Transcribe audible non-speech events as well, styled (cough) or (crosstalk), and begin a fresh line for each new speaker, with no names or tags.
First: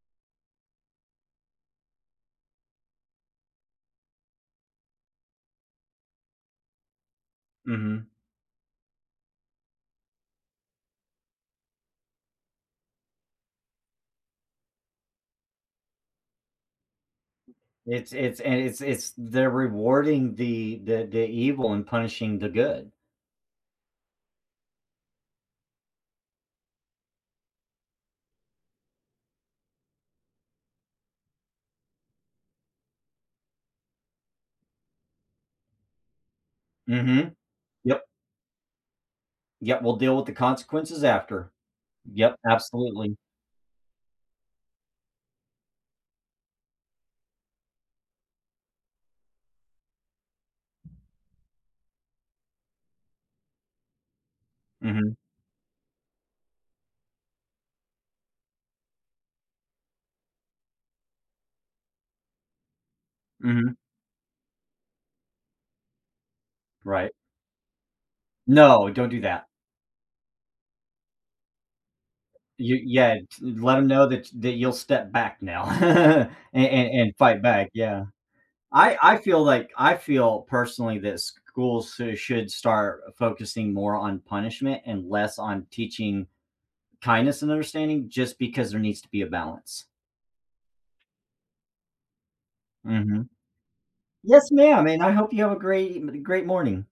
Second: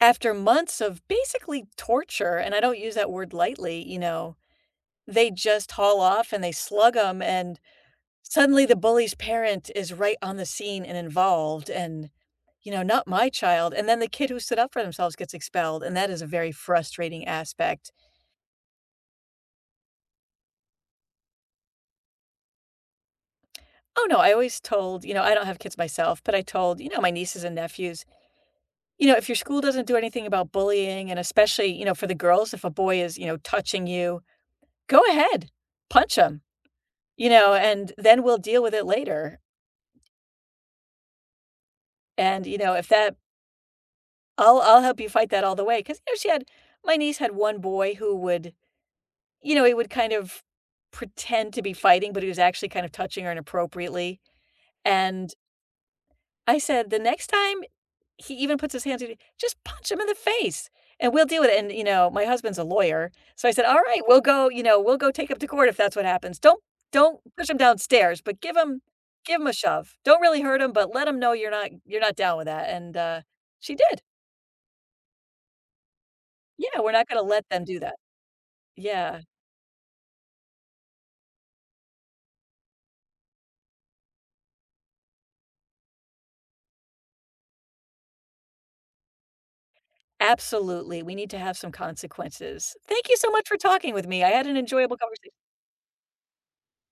After months of basically torture, and I don't use that word lightly, you know, they just haul off and they slug 'em, and
Mhm.
suddenly the bully's parent is right on the scene and involved, and, you know, not my child, and then the kid who stood up for themselves gets expelled, and that is a very frustrating aspect.
It's it's and it's it's they're rewarding the the the evil and punishing the good.
Oh no, I always told you know, I don't have kids myself, but I told, you know, my nieces and nephews, you know, if your school doesn't do anything about bullying, and especially, you know, for the girls, if a boy is, you know, touching you, go ahead, punch him, you
Mhm.
know, and
Yup.
then we'll deal with it later.
Yeah, we'll deal with the consequences after. Yup,
And, you know, if
absolutely.
that I'll I'll help you fight that all the way, 'cause, you know, she had my niece had 1 boy who would, you know, he would kind of pretend to be fighting, but he was actually kind of touching her inappropriately,
Mhm.
and I said, "The next time he even puts his hands on you, just punch him in the face, and we'll deal with it," and, you know, my husband's a lawyer, so I said,
Mhm.
"Alright, we'll go you know, we'll go take him to court, if that's what happens. Don't
Right.
don't push him downstairs but give him
No, don't do
give
that.
him a shove. Don't really hurt him, but let him know you're not you're not down with that,"
You
and,
yeah,
uh, she
let them
did.
know that that you'll step back now (chuckles) and
Yeah,
and
we're not
and
gonna
fight
let them
back,
do that.
yeah. I I
Yeah.
feel, like I feel, personally, that schools sou should start focusing more on punishment and less on teaching kindness and understanding just because there needs to be a balance.
Absolutely, we need to have some consequences. Thank you
Mhm.
so much for talking with me. I
Yes,
had an
ma'am,
enjoyable
and I
conversation.
hope you have a great e great morning.